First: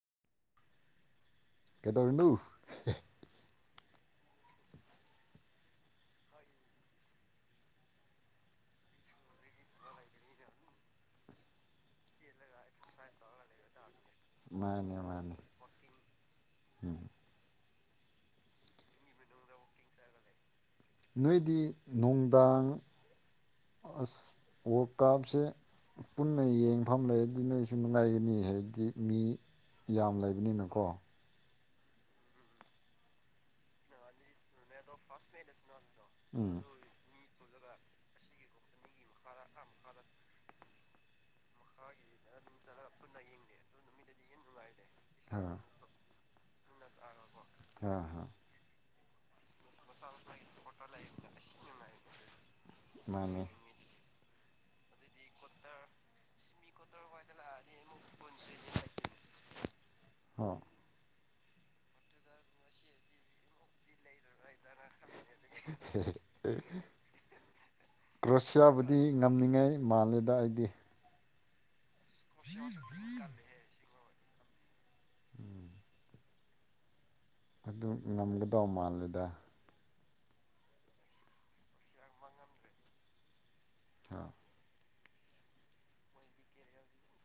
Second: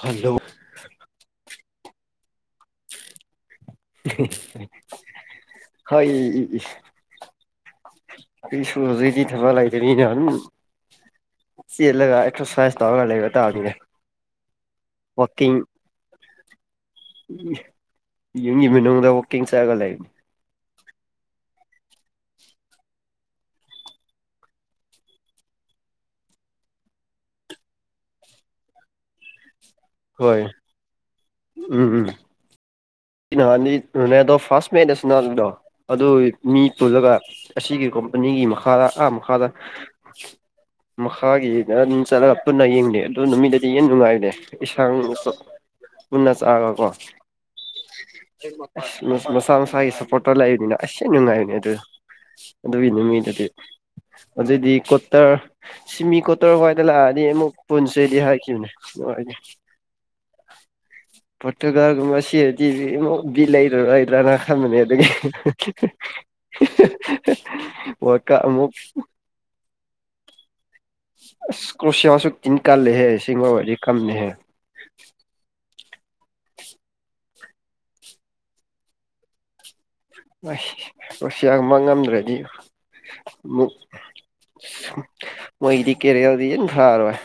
hello ꯀꯩꯗꯧꯔꯤꯅꯣ ꯍꯣꯏ ꯑꯩꯁꯨ ꯍꯧꯖꯤꯛ ꯊꯕꯛ ꯂꯩꯇꯕꯅꯤꯅ ꯑꯗꯨꯝ ꯆꯦꯜꯂꯒ ꯑꯦꯛꯁ꯭ꯔꯁꯥꯏ ꯇꯧꯔꯒ ꯂꯩꯕ ꯇꯕꯅꯤꯅꯦ ꯃꯥꯅꯦ ꯃꯥꯅꯦ ꯎꯝ ꯌꯨꯝꯒꯤ ꯃꯅꯨꯡꯗ ꯋꯥꯛꯀꯤꯡ ꯆꯠꯒ ꯂꯩꯕꯅꯤ ꯅꯣꯏꯗꯤ ꯅꯨꯡꯗꯥꯡ ꯑꯁ ꯋꯥꯔꯀꯥꯞꯁꯦ ꯄꯨꯟꯅ ꯌꯦꯡꯐꯝ ꯂꯩꯔꯗꯤ ꯅꯣꯏꯁꯨ ꯅꯨꯡꯉꯥꯏꯒꯅꯤ ꯍꯥꯏꯕꯗꯤ ꯃꯤ ꯌꯥꯝ ꯍꯣꯏ ꯂꯩꯕꯅꯤꯅꯀꯣ ꯎꯝ ꯎꯝ [unintelligible] ꯑꯗꯨ ꯎꯝ ꯃꯤ ꯄꯨꯜꯂꯒ ꯑꯁꯤꯒꯤ ꯀꯣꯝꯄꯅꯤꯒꯤ ꯃꯈꯥꯗ ꯑꯥ ꯃꯈꯥꯗ ꯃꯈꯥꯒꯤꯗ ꯑꯗꯨꯝ ꯆꯠꯂꯒ ꯄꯨꯟꯅ ꯌꯦꯡꯗꯦ ꯑꯗꯨ ꯅꯨꯃꯤꯠꯇꯗꯤ ꯌꯦꯟ ꯅꯨꯡꯉꯥꯏꯔꯦ ꯏꯟꯁꯥꯡꯗꯨꯁꯨ ꯑꯥ ꯄꯨꯟꯅꯆꯥꯔꯣꯀꯣ ꯑꯥ ꯍꯥ ꯃꯁꯥ ꯃꯁꯥꯒꯤ ꯁꯞꯄꯣꯔꯠꯇ ꯂꯩꯕꯅꯤꯅ ꯑꯁ ꯊꯤ ꯅꯨꯡꯉꯥꯏꯅꯦ ꯑꯗꯨ ꯑꯗꯨꯏ ꯃꯥꯅꯦ ꯅꯨꯃꯤꯠꯗꯗꯤ ꯑꯗꯨꯑꯣꯏꯗꯤ ꯀꯣꯇꯔ ꯁꯤꯃꯤ ꯀꯣꯇꯔ ꯍꯣꯏꯗ ꯂꯥꯛꯑꯗꯤ ꯑꯃꯨꯛ ꯄꯨꯟꯁꯤꯗꯤ ꯍꯥꯏ ꯑꯣ ꯄꯔꯣꯇꯨꯒꯜ ꯉꯁꯤ [unintelligible] ꯂꯩꯔꯔꯣꯏꯗ꯭ꯔꯥ ꯈꯟꯕꯅꯤ ꯑꯃꯨꯛ ꯋꯥꯔꯜ ꯀꯞ ꯑꯃꯨꯛ ꯀ꯭ꯔꯣꯁꯤꯌꯥꯕꯨꯗꯤ ꯉꯝꯅꯤꯡꯉꯥꯏ ꯃꯥꯜꯂꯦꯗ ꯑꯩꯗꯤ ꯑꯁ ꯀꯣꯔꯁꯤꯌꯥꯁꯨ [unintelligible] ꯀꯥꯂꯦꯍꯦ [unintelligible] ꯑꯗꯨ ꯉꯝꯒꯗꯧ ꯃꯥꯜꯂꯦꯗ ꯑꯁ ꯔꯁꯤꯌꯥꯅ ꯉꯝꯗ꯭ꯔꯗꯤ ꯃꯨꯛ ꯑꯥ ꯃꯣꯏꯒꯤꯗꯤ ꯀꯦꯔꯤꯌꯔꯗꯤ ꯌꯥꯝ ꯐꯔꯣꯏ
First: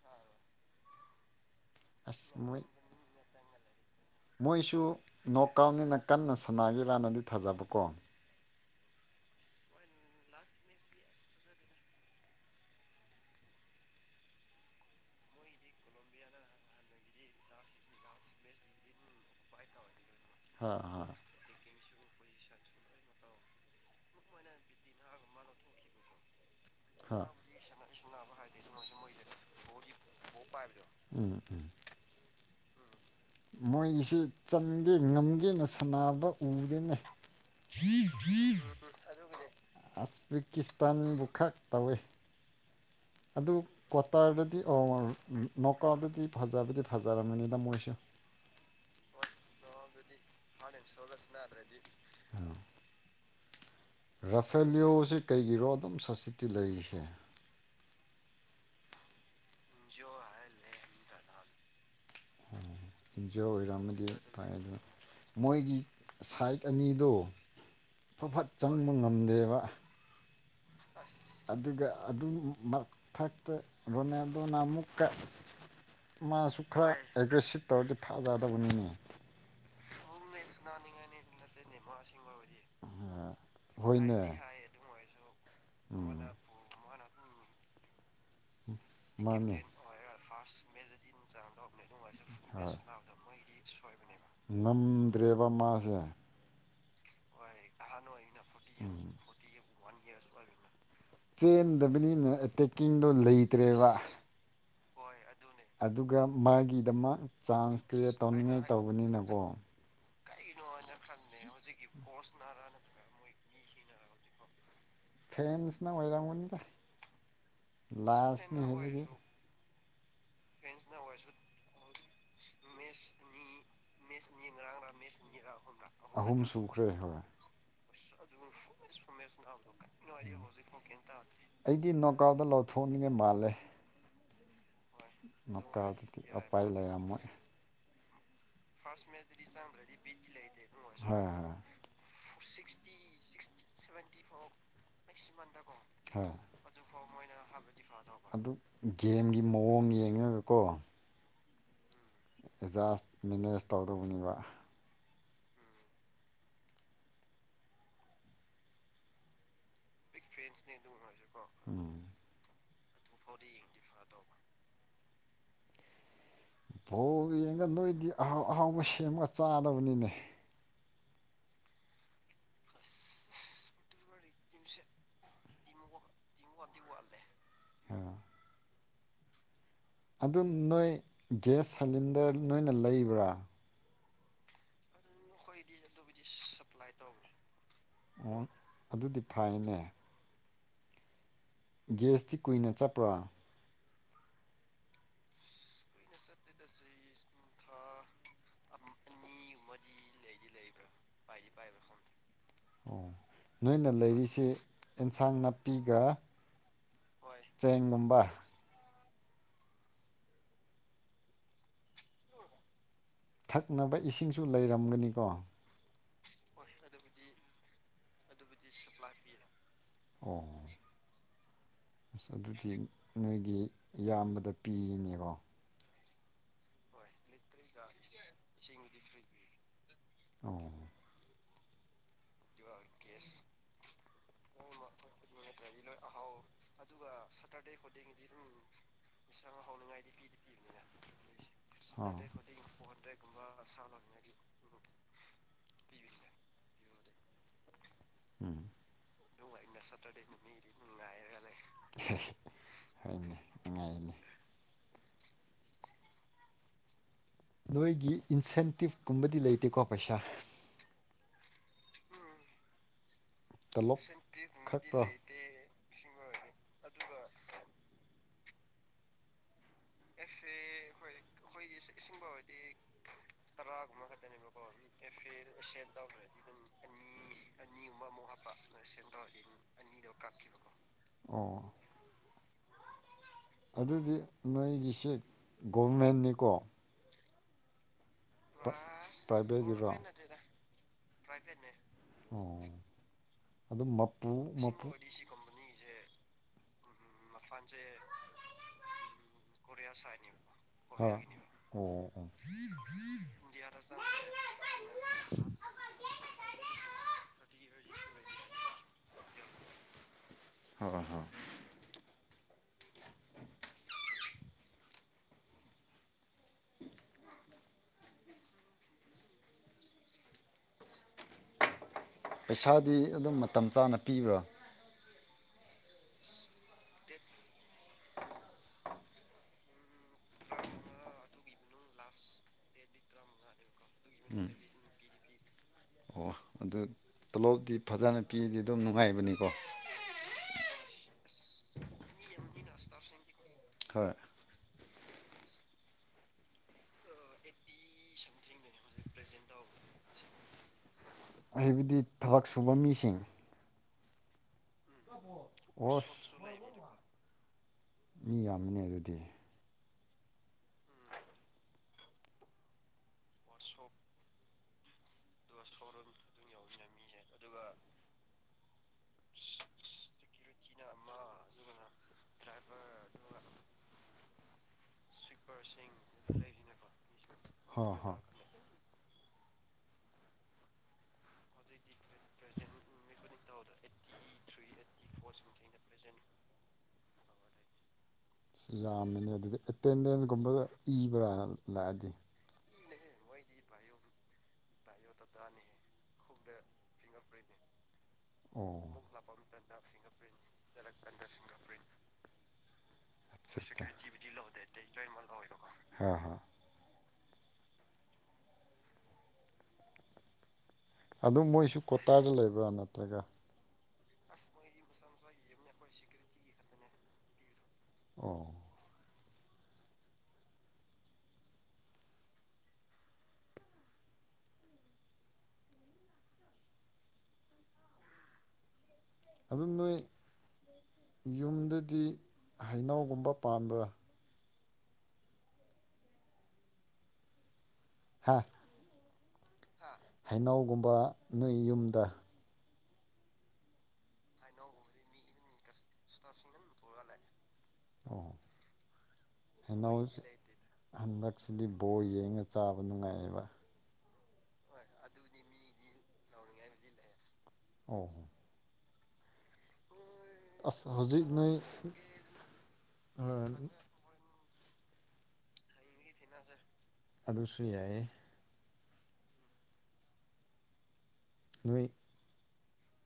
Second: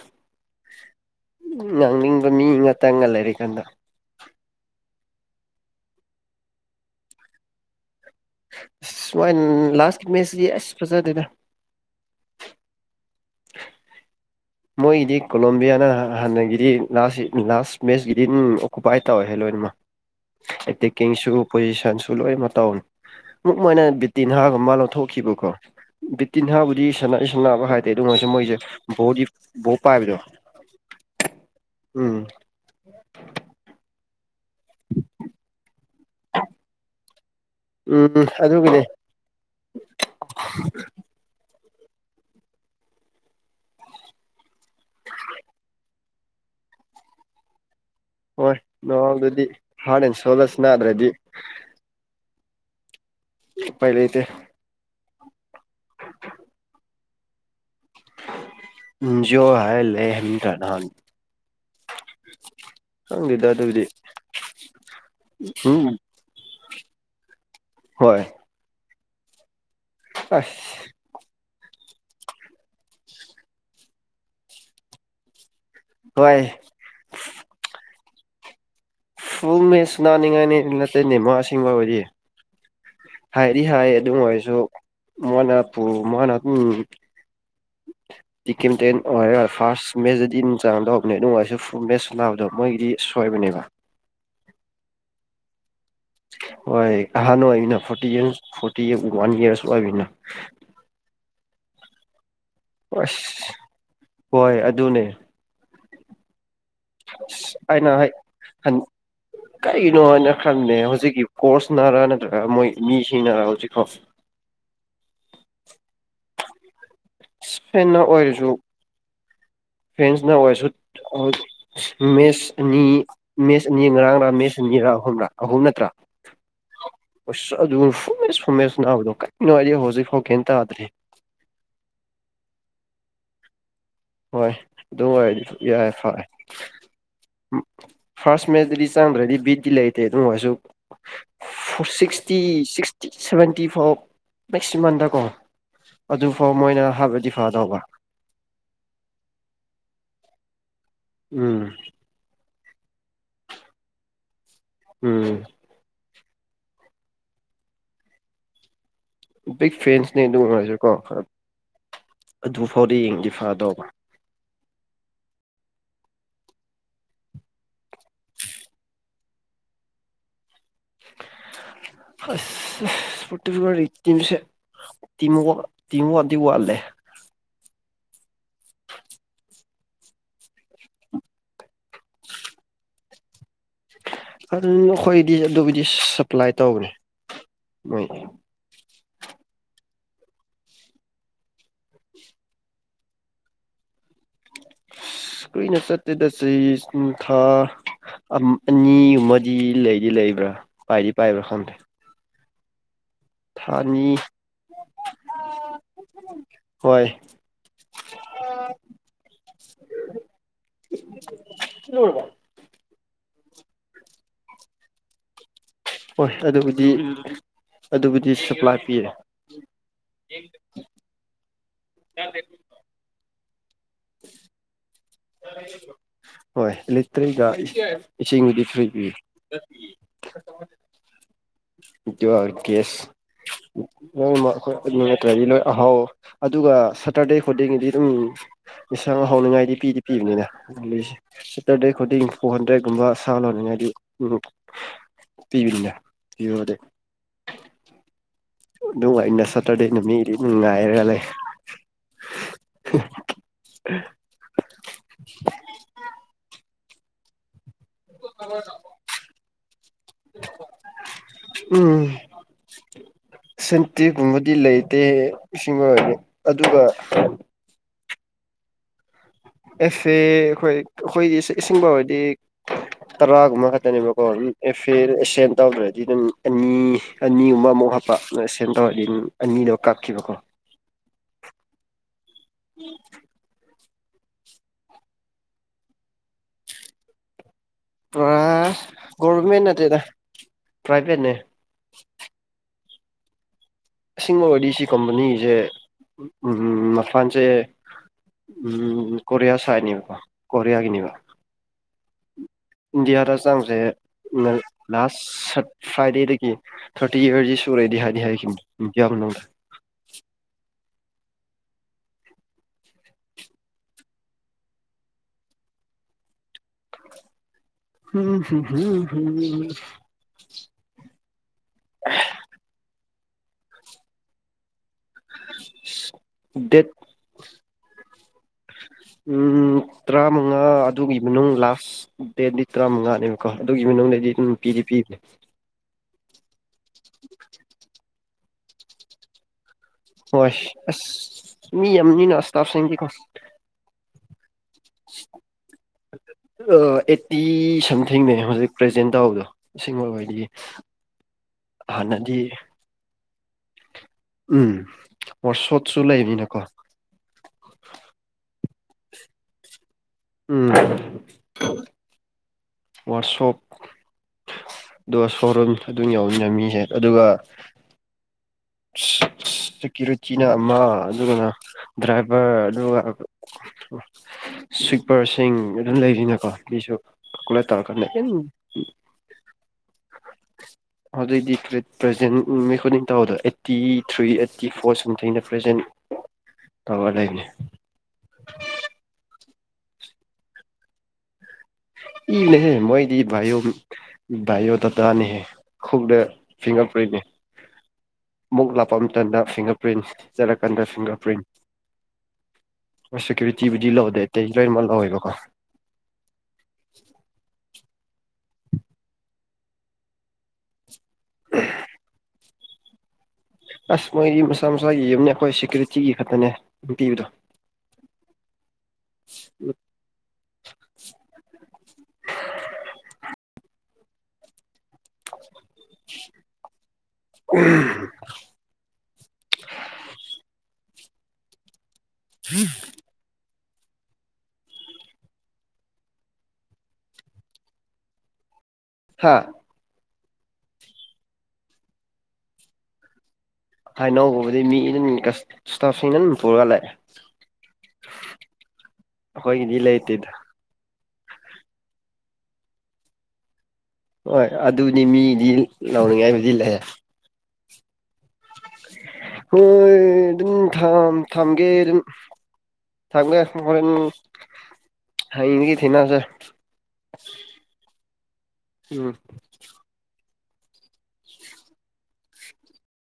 ꯎ ꯉꯥꯡꯅꯤꯡꯕ ꯃꯤ ꯃꯣꯏ ꯉꯥꯛꯇꯪꯒ ꯂꯩꯔ ꯀꯥꯟꯗ ꯃꯣꯏꯁꯨ ꯅꯣꯀꯥꯎꯟꯅꯤꯅ ꯀꯟꯅ ꯁꯅꯥꯒꯤꯔꯥꯟꯅꯗꯤ ꯊꯥꯖꯕꯀꯣ ꯑꯁ ꯁꯨꯃꯥꯏꯅ ꯂꯥꯁꯀꯤ ꯃꯦꯆꯁꯤ ꯑꯁ ꯐꯖꯗꯦꯗ ꯃꯣꯏꯒꯤꯗꯤ ꯀꯣꯂꯣꯕꯤꯌꯥꯅ ꯍꯥꯟꯅꯒꯤꯗꯤ ꯂꯥꯁ ꯂꯥꯁ ꯃꯦꯠꯁꯀꯤꯗꯤ ꯎꯝ ꯑꯣꯀꯨꯄꯥꯏ ꯇꯧꯏ ꯂꯣꯏ ꯃ ꯍꯥ ꯍꯥ ꯑꯦꯛꯇꯦꯀꯤꯡ ꯁꯨ ꯄꯣꯖꯤꯁꯟꯁꯨ ꯂꯣꯏꯃꯛ ꯇꯧꯔꯤ ꯃꯣꯏꯅ ꯕꯤ ꯇꯤꯟꯍꯥ ꯑꯃ ꯂꯧꯊꯣꯛꯈꯤꯕꯀꯣ ꯕꯤ ꯇꯤꯟꯍꯥ ꯗꯤ ꯁꯥꯅꯔꯤ ꯍꯥ ꯁꯥꯅꯕ ꯍꯥꯏꯗꯤ ꯑꯗꯨꯃꯣꯏꯁꯦ ꯃꯣꯏꯖꯦ ꯕꯣꯗꯤ ꯕꯣ ꯎꯝ ꯎꯝ [unintelligible] ꯃꯣꯏꯒꯤꯁꯤ ꯆꯟꯗꯦꯅꯦ ꯉꯝꯒꯦꯅ ꯁꯥꯟꯅꯕ ꯎꯗꯦꯅꯦ ꯎꯝ ꯑꯗꯨꯒꯤꯅꯦ ꯑꯁꯕꯤꯀꯤꯁꯇꯥꯟ ꯈꯛ ꯇꯧꯋꯦ ꯑꯗꯨ ꯀ꯭ꯋꯥꯇꯥꯔꯗꯗꯤ ꯑꯣ ꯅꯧꯀꯥꯟꯗꯗꯤ ꯐꯖꯕꯗꯤ ꯐꯖꯔꯕꯝꯃꯅꯤꯗ ꯃꯣꯏꯁꯨ ꯍꯣꯏ ꯅꯣꯑꯥꯎꯗꯗꯤ ꯍꯥꯂꯦꯟꯁꯨ ꯍꯥꯂꯦꯟ ꯁꯣꯜꯒ ꯁꯅꯥꯗꯔꯗꯤ ꯎꯄꯥꯏ ꯂꯩꯇꯦ ꯔꯥꯐꯦꯂꯤꯌꯣꯁꯤ ꯀꯩꯒꯤꯔꯣ ꯑꯗꯨꯝ ꯁꯕꯁꯤꯇ꯭ꯌꯤꯄ ꯂꯩꯔꯤꯁꯦ [unintelligible] ꯏꯟꯖꯤꯌꯣ ꯈꯪꯗꯦꯗ ꯑꯗꯨꯕꯨꯗꯤ ꯑꯣꯏꯔꯝꯗꯤ ꯐꯩ ꯑꯗꯨꯒ ꯃꯣꯏꯒꯤ ꯎꯝ ꯁꯥꯏꯠ ꯑꯅꯤꯗꯣ ꯍꯣꯏ ꯐꯠ ꯐꯠ ꯆꯪꯕ ꯉꯝꯗꯦꯕ ꯑꯁ ꯑꯗꯨꯒ ꯑꯗꯨ ꯃꯊꯛꯇ ꯔꯣꯅꯦꯜꯗꯣꯅ ꯑꯃꯨꯛꯀ ꯍꯣꯏ ꯃꯥꯁꯨ ꯈꯔ ꯑꯦꯒ꯭ꯔꯦꯁꯤꯞ ꯇꯧꯔꯗꯤ ꯐꯖꯗꯧꯕꯅꯤꯅꯦ ꯐꯨꯜ ꯁꯤꯡꯕꯕꯗꯤ ꯍꯥꯏꯔꯤ ꯍꯥꯏ ꯑꯗꯨ ꯍꯣꯏꯅꯦ ꯑꯣꯏꯔꯁꯨ ꯃꯣꯏꯅ ꯄꯨ ꯃꯅꯝ ꯎꯝ [inaudible] ꯀꯦꯞꯇꯦꯟ ꯑꯣꯏꯔꯒ ꯃꯥꯅꯦ ꯐꯥꯔꯁ ꯃꯦꯠꯁꯇꯗꯤ ꯏꯟ ꯆꯥꯡꯗꯣ ꯃꯦꯠꯁꯇ ꯐꯨ ꯃꯦꯠꯁ ꯁꯅꯥꯕꯗꯣ ꯍꯣꯏ ꯃꯣꯏꯒꯤꯗꯤ ꯁꯣꯏꯕꯅꯦ ꯀꯩꯕ ꯉꯝꯗ꯭ꯔꯦꯕ ꯃꯥꯖꯦ ꯍꯣꯏ ꯑꯍꯥꯟ ꯑꯣꯏꯅ forty years forty one years ꯑꯣꯏꯕꯅꯦ ꯆꯦꯟꯗꯕꯅꯤꯅ ꯑꯦꯇꯦꯛꯀꯤꯡꯗꯣ ꯂꯩꯇ꯭ꯔꯦꯕ ꯗꯨꯅꯦ ꯑꯗꯨꯒ ꯃꯥꯒꯤꯗꯃꯛ ꯆꯥꯟꯁ ꯑꯩꯅ ꯍꯦꯛ ꯀ꯭ꯔꯤꯌꯦꯠ ꯇꯧꯅꯤꯡꯉꯥꯏ ꯇꯧꯕꯅꯤꯅꯀꯣ ꯈꯡꯗꯦ ꯍꯧꯖꯤꯛꯀꯤ ꯀꯣꯔꯁꯅꯔꯥ ꯅꯠꯇ꯭ꯔꯒ ꯃꯣꯏ ꯃꯤꯁꯤꯡꯅꯔ ꯍꯧꯖꯤꯛꯀꯣ ꯐꯦꯟꯁꯅ ꯑꯣꯏꯔꯝꯒꯅꯤꯗ ꯐꯦꯟꯅ ꯂꯥꯁꯅꯤ ꯐ꯭ꯔꯦꯟꯁꯅ ꯑꯣꯏꯔꯁꯨ ꯃꯦꯁ ꯑꯅꯤ ꯃꯦꯁ ꯑꯅꯤ ꯉꯔꯥꯡꯔꯥ ꯃꯦꯁ ꯑꯅꯤꯔꯥ ꯑꯍꯨꯝꯔꯥ ꯑꯍꯨꯝ ꯅꯠꯇ꯭ꯔꯥ ꯑꯍꯨꯝ ꯁꯨꯈ꯭ꯔꯦ ꯍꯣꯏ ꯑꯁ ꯑꯗꯨ ꯐꯨꯝꯃꯦꯁ ꯅꯥꯕꯗꯣ ꯀꯩꯝꯇ ꯍꯧꯖꯤꯛꯐꯥꯎ ꯀꯩꯝ ꯇꯥꯗ꯭ꯔꯤ ꯑꯩꯒꯤ ꯅꯣꯡꯀꯥꯎꯗ ꯂꯧꯊꯣꯛꯅꯤꯡꯉ ꯃꯥꯜꯂꯦ ꯍꯣꯏ ꯑꯗꯨ ꯑꯣꯏꯔꯗꯤ ꯌꯥꯏ ꯉꯀꯥꯁꯤꯗꯤ ꯐꯔꯦ ꯎꯄꯥꯏ ꯂꯩꯔꯝꯃꯣꯏ ꯐꯥ꯭ꯔꯁ ꯃꯦꯗꯗꯤ ꯆꯪꯗ꯭ꯔꯗꯤ ꯕꯤꯠ ꯇꯤ ꯂꯩꯇꯦ ꯑꯗꯨꯝ ꯑꯣꯏꯔꯁꯨ ꯑꯣꯏꯔꯁꯨ ꯁꯤꯛꯁ꯭ꯇꯤ ꯁꯤꯛꯁ꯭ꯇꯤ ꯁꯚꯦꯟꯇꯤ ꯐꯥꯎ ꯃꯦꯛꯁꯤꯃꯝꯗꯀꯣ ꯍꯣꯏ ꯍꯣꯏ ꯍꯣꯏ ꯑꯗꯨꯐꯥꯎ ꯃꯣꯏꯅ ꯍꯥꯏꯕꯗꯤ ꯐꯗꯧꯕ ꯑꯗꯨ ꯒꯦꯝꯒꯤ ꯃꯑꯣꯡ ꯌꯦꯡꯉꯒꯀꯣ ꯎꯝ ꯑꯦꯖꯥꯔꯁ ꯃꯦꯅꯦꯖ ꯇꯧꯗꯧꯕꯅꯦꯕ ꯎꯝ ꯕꯤꯒ ꯐꯦꯟꯁ ꯅꯦ ꯑꯗꯨ ꯑꯣꯏꯔꯁꯤꯀꯣ ꯈꯔ ꯎꯝ ꯑꯗꯨ ꯐꯥꯎꯗꯤ ꯌꯦꯡꯉꯗꯤ ꯐꯗꯧꯕ ꯕꯣꯜ ꯌꯦꯡꯉꯒ ꯅꯣꯏꯗꯤ ꯑꯍꯥꯎ ꯑꯍꯥꯎꯕ ꯁꯦꯝꯃꯒ ꯆꯥꯗꯕꯅꯤꯅꯦ ꯑꯁ ꯑꯁ [unintelligible] ꯇꯤꯝꯋꯥꯛ ꯇꯤꯝꯋꯥꯛ ꯗꯤ ꯋꯥꯠꯂꯦ ꯍꯥꯏꯔꯛ ꯑꯣ ꯑꯗꯨ ꯅꯣꯏ ꯒ꯭ꯌꯥꯁ ꯁꯤꯂꯤꯟꯗꯔ ꯅꯣꯏꯅ ꯂꯩꯕ꯭ꯔꯥ ꯑꯗꯨ ꯑꯩꯈꯣꯏꯗꯤ ꯑꯗꯨꯒꯤꯗꯤ ꯁꯄ꯭ꯂꯥꯏ ꯇꯧꯕꯅꯤ ꯃꯣꯏ ꯑꯣ ꯑꯗꯨꯗꯤ ꯐꯩꯅꯦ ꯒꯦꯁꯇꯤ ꯀꯨꯏꯅ ꯆꯠꯄ꯭ꯔꯥ ꯀꯨꯏꯅ ꯆꯠꯇꯦꯗ ꯆꯍꯤ ꯊꯥ ꯑꯝ ꯑꯅꯤꯒꯨꯝꯕꯗꯤ ꯂꯩꯗꯤ ꯂꯩꯕ꯭ꯔꯥ ꯄꯥꯏꯗꯤ ꯄꯥꯏꯕ꯭ꯔꯥ ꯈꯪꯗꯦ ꯑꯣ ꯊꯥ ꯅꯣꯏꯅ ꯑꯅꯤ ꯂꯩꯔꯤꯁꯤ ꯑꯦꯟꯁꯥꯡ ꯅꯥꯄꯤꯒ ꯍꯣꯏ ꯆꯦꯡꯒꯨꯝꯕ [unintelligible] ꯊꯛꯅꯕ ꯏꯁꯤꯡꯁꯨ ꯂꯩꯔꯝꯒꯅꯤꯀꯣ ꯍꯣꯏ ꯑꯗꯨꯕꯨꯗꯤ ꯑꯗꯨꯕꯨꯗꯤ ꯁꯄ꯭ꯂꯥꯏ ꯄꯤꯔꯦ [inaudible] ꯑꯣ ꯑꯁ ꯑꯗꯨꯗꯤ ꯅꯣꯏꯒꯤ ꯏꯌꯥꯝꯕꯗ ꯄꯤꯔꯤꯅꯦ ꯍꯣꯏ ꯂꯦꯇꯔꯤꯒ ꯏꯁꯤꯡꯕꯨꯗꯤ ꯐꯔꯤ ꯄꯤꯌꯦ ꯑꯣ ꯀꯦꯁ ꯅꯪ ꯑꯩꯈꯣꯏ ꯅꯠꯇ꯭ꯔꯗꯤ ꯅꯣꯏ ꯑꯍꯥꯎ ꯑꯗꯨꯒ ꯁꯇꯔꯗꯦ ꯈꯨꯗꯤꯡꯒꯤꯗꯤ ꯑꯗꯨꯝ ꯏꯁꯥꯡ ꯍꯥꯎꯅꯤꯉꯥꯏꯗꯤ ꯄꯤꯗꯤ ꯄꯤꯕꯅꯤꯅ ꯁꯦꯇꯔꯗꯦ ꯈꯨꯗꯤꯡ ꯐꯣꯔ ꯍꯟꯗ꯭ꯔꯦꯠꯀꯨꯝꯕ ꯁꯥ ꯂꯣꯟꯅꯤꯅꯗꯤ ꯎꯝ ꯄꯤꯕꯅꯤꯗ ꯄꯤꯕꯨꯗꯤ ꯎꯝ ꯑꯗꯨꯅꯨꯡꯉꯥꯏꯅ ꯁꯇꯔꯗꯦ ꯅꯨ ꯃꯤꯗꯤ ꯅꯨꯡꯉꯥꯏꯔ ꯂꯩꯔꯦ ꯍꯣꯏꯅꯦ ꯅꯨꯡꯉꯥꯏꯅꯤ [unintelligible] ꯅꯣꯏꯒꯤ ꯏꯟꯁꯦꯟꯇꯤꯞꯀꯨꯝꯕꯗꯤ ꯂꯩꯇꯦꯀꯣ ꯄꯩꯁꯥ ꯎꯝ ꯇꯣꯂꯣꯞ ꯁꯦꯟꯇꯤꯒꯨꯝꯕꯗꯤ ꯈꯛꯇꯣ ꯂꯩꯇꯦ ꯏꯁꯤꯡ ꯑꯣꯏꯔꯗꯤ ꯑꯗꯨꯒ ꯑꯦꯐꯦ ꯑꯩꯈꯣꯏ ꯑꯩꯈꯣꯏꯗꯤ ꯏꯁꯤꯡ ꯐꯥꯎꯔꯗꯤ ꯇꯔꯥꯒꯨꯝꯕ ꯈꯛꯇꯅꯦꯕꯀꯣ ꯑꯦꯐꯦ ꯑꯦꯁꯦꯟ ꯇꯧꯗ꯭ꯔꯗꯤ ꯅꯪ ꯑꯅꯤ ꯑꯅꯤꯒꯨꯝꯕ ꯑꯃꯨꯛ ꯍꯥꯞꯄ ꯑꯦꯁꯦꯟ ꯇꯧꯔꯗꯤ ꯑꯅꯤ ꯀꯛꯈꯤꯕꯀꯣ ꯑꯣ [inaudible] ꯑꯗꯨꯗꯤ ꯅꯣꯏꯒꯤꯁꯤ ꯒꯣꯚꯔꯃꯦꯟꯅꯤꯀꯣ ꯑꯥ ꯒꯣꯕꯔꯃꯦꯟꯠ ꯄ꯭ꯔꯥꯏꯚꯦꯠꯀꯤꯔꯣ ꯅꯠꯇꯦꯗ ꯄ꯭ꯔꯥꯏꯚꯦꯠꯅꯦ ꯑꯣ ꯑꯗꯨꯝ ꯃꯄꯨ ꯑꯁꯦꯡꯕ ꯑꯣꯏꯔꯤ ꯁꯤ ꯃꯄꯨ ꯀꯝꯄꯅꯤꯁꯦ ꯎꯝ ꯃꯄꯥꯟꯁꯦ ꯀꯣꯔꯤꯌꯥ ꯁꯥꯏꯠꯅꯦꯕꯀꯣ ꯍꯥ ꯀꯣꯔꯤꯌꯥꯒꯤꯅꯦꯕ ꯑꯣ ꯑꯣ ꯏꯟꯗꯤꯌꯥꯗ ꯆꯪꯖꯦ ꯂꯥꯁ ꯁꯠ ꯐ꯭ꯔꯥꯏꯗꯦꯗꯒꯤ ꯊꯥꯔꯇꯤ ꯏꯌꯥꯔꯁꯤ ꯁꯨꯔꯦꯗꯤ ꯍꯥꯏꯗꯤ ꯍꯥꯏꯈꯤꯕꯅꯤ ꯏꯗꯤꯌꯥ ꯃꯅꯨꯡꯗ [inaudible] ꯍꯣꯏ ꯍꯣꯏ ꯍꯨꯝ ꯍꯨꯝ ꯍꯨ ꯍꯨ ꯄꯩꯁꯥꯗꯤ ꯑꯗꯨꯝ ꯃꯇꯝ ꯆꯥꯅ ꯄꯤꯕ꯭ꯔꯥ ꯗꯦꯠ ꯎꯝ ꯇꯔꯥꯃꯉꯥ ꯑꯗꯨꯒꯤ ꯃꯅꯨꯡ ꯂꯥꯁ ꯗꯦꯠꯗꯤ ꯇꯔꯥꯃꯉꯥꯅꯦꯕꯀꯣ ꯑꯗꯨꯒꯤ ꯅꯨꯡꯗꯗꯤ ꯑꯗꯨꯝ ꯄꯤꯗꯤ ꯄꯤꯕꯅꯦ ꯑꯣ ꯑꯗꯨ ꯇꯣꯂꯣꯞꯇꯤ ꯐꯖꯅ ꯄꯤꯔꯗꯤ ꯑꯗꯨꯝ ꯅꯨꯡꯉꯥꯏꯕꯅꯤꯀꯣ ꯍꯣꯏ ꯑꯁ ꯃꯤ ꯌꯥꯝꯕꯅꯤꯅ ꯑꯁꯇꯥꯞꯁꯤꯡꯗꯤ ꯀꯣ [inaudible] ꯍꯣꯏ ꯑꯩꯠꯇꯤ ꯁꯝꯊꯤꯡꯅꯦ ꯍꯧꯖꯤꯛ ꯄ꯭ꯔꯖꯦꯟ ꯇꯧꯕꯗꯣ ꯑꯁꯤꯃꯛ ꯑꯣꯏꯅꯤꯌꯦ ꯍꯥꯏꯕꯗꯤ ꯊꯕꯛ ꯁꯨꯕ ꯃꯤꯁꯤꯡ ꯎꯝ ꯑꯣꯔ ꯁꯣꯠꯁꯨ ꯑꯣꯁ ꯂꯩꯔꯤꯅꯀꯣ ꯑꯃꯅꯤ ꯑꯗꯨꯗꯤ ꯎꯝ ꯋꯥꯔꯁꯣꯞ ꯑꯗꯨꯒ ꯁꯣꯔꯨꯝ ꯑꯗꯨꯝ ꯌꯧꯋꯤꯅꯦꯃꯤꯍꯦꯛ ꯑꯗꯨꯒ ꯁꯤ ꯁꯤꯀꯨꯔꯤꯅ ꯑꯃ ꯑꯗꯨꯒꯅ ꯗ꯭ꯔꯥꯏꯚꯔ ꯑꯗꯨꯒ ꯁ꯭ꯋꯤꯞꯄꯔꯁꯤꯡ ꯑꯗꯨꯝ ꯂꯩꯔꯤꯅꯀꯣ ꯃꯤꯁꯨ ꯀꯨꯂꯦꯠ ꯍꯣꯏ ꯇꯧꯔꯛꯀꯥꯅꯤ ꯑꯗꯨꯑꯣꯏꯗꯤ ꯄ꯭ꯔꯖꯦꯟ ꯅꯨꯃꯤꯠ ꯈꯨꯗꯤꯡ ꯇꯧꯕꯗꯣ ꯑꯦꯠ ꯏ ꯊ꯭ꯔꯤ ꯑꯩꯠꯀꯤ ꯐꯣꯔꯁꯝꯊꯤꯡꯗ ꯄ꯭ꯔꯖꯦꯟ ꯇꯧꯔ ꯂꯩꯅꯦ ꯌꯥꯝꯃꯤꯅꯦ ꯑꯗꯨꯗꯤ ꯑꯦꯇꯦꯟꯗꯦꯟꯒꯨꯝꯕꯒ ꯏꯕ꯭ꯔꯥ ꯂꯥꯛꯑꯗꯤ ꯏ ꯂꯩꯍꯦ ꯃꯣꯏ ꯏ ꯚꯥꯏꯌꯣ ꯚꯥꯏꯌꯣꯗꯥꯇꯥꯅꯦ ꯈꯣꯡꯗ ꯐꯤꯡꯒꯔ ꯄ꯭ꯔꯤꯟꯅꯦ ꯃꯨꯛ ꯑꯣ ꯂꯥꯞꯄꯃꯇꯝꯗ ꯐꯤꯡꯒꯔꯄ꯭ꯔꯤꯟꯁ ꯆꯠꯂꯀꯥꯟꯗ ꯐꯤꯡꯒꯔ ꯄ꯭ꯔꯤꯟ ꯑꯠꯆꯥ ꯑꯠꯆꯥ ꯁꯦꯀ꯭ꯌꯨꯔꯤꯇꯤꯕꯨꯗꯤ ꯂꯧꯗꯦ ꯑꯇꯩ ꯂꯣꯏꯅꯃꯛ ꯂꯧꯋꯦꯕꯀꯣ ꯍꯣꯏ ꯍꯣꯏ [inaudible] ꯑꯗꯨꯝ ꯃꯣꯏꯁꯨ ꯀꯣꯇꯥꯗꯤ ꯂꯩꯕ꯭ꯔꯥ ꯅꯠꯇ꯭ꯔꯒ ꯑꯁ ꯃꯣꯏꯒꯤ ꯃꯁꯥ ꯃꯁꯥ ꯌꯨꯝꯅꯦ ꯑꯩꯈꯣꯏ ꯁꯦꯀ꯭ꯌꯨꯔꯤꯇꯤꯒꯤ ꯈꯛꯇꯅꯦ ꯄꯤꯕꯗꯣ ꯑꯣ [unintelligible] ꯎ ꯑꯗꯨꯝ ꯅꯣꯏ ꯌꯨꯝꯗꯗꯤ ꯍꯩꯅꯥꯎꯒꯨꯝꯕ ꯄꯥꯟꯕ꯭ꯔꯥ ꯍꯥꯥ ꯍꯥꯥ ꯍꯩꯅꯧꯒꯨꯝꯕ ꯅꯣꯏ ꯌꯨꯝꯗ ꯍꯥꯏꯅꯧꯒꯨꯝꯕꯗꯤ ꯃꯤ ꯏꯅ ꯏꯁꯇꯥꯐꯁꯤꯡ ꯅ ꯄꯨꯔꯒ ꯂꯥꯛꯑꯦ ꯑꯣ ꯑꯩꯈꯣꯏꯒꯤꯗꯤ ꯍꯩꯅꯧꯁꯦ ꯂꯩꯇꯦꯗ ꯍꯟꯗꯛꯁꯤꯗꯤ ꯕꯣꯜ ꯌꯦꯡꯉ ꯆꯥꯕ ꯅꯨꯡꯉꯥꯏꯌꯦꯕ ꯍꯣꯏ ꯑꯗꯨꯗꯤ ꯃꯤꯗꯤ ꯂꯧꯎꯅꯤꯡꯉꯥꯏꯕꯨꯗꯤ ꯂꯩꯌꯦ ꯑꯣ ꯍꯣꯏ ꯑꯗꯨꯝ ꯑꯁ ꯊ ꯍꯧꯖꯤꯛ ꯅꯣꯏ ꯊꯝꯒꯦ ꯑꯗꯨꯝ ꯊꯝꯒꯦ ꯍꯣꯔꯦꯟ ꯍꯌꯦꯡꯗꯒꯤ ꯊꯦꯡꯅꯁꯦ ꯑꯗꯨꯁꯨ ꯌꯥꯏꯌꯦ ꯎꯝ ꯅꯣꯏ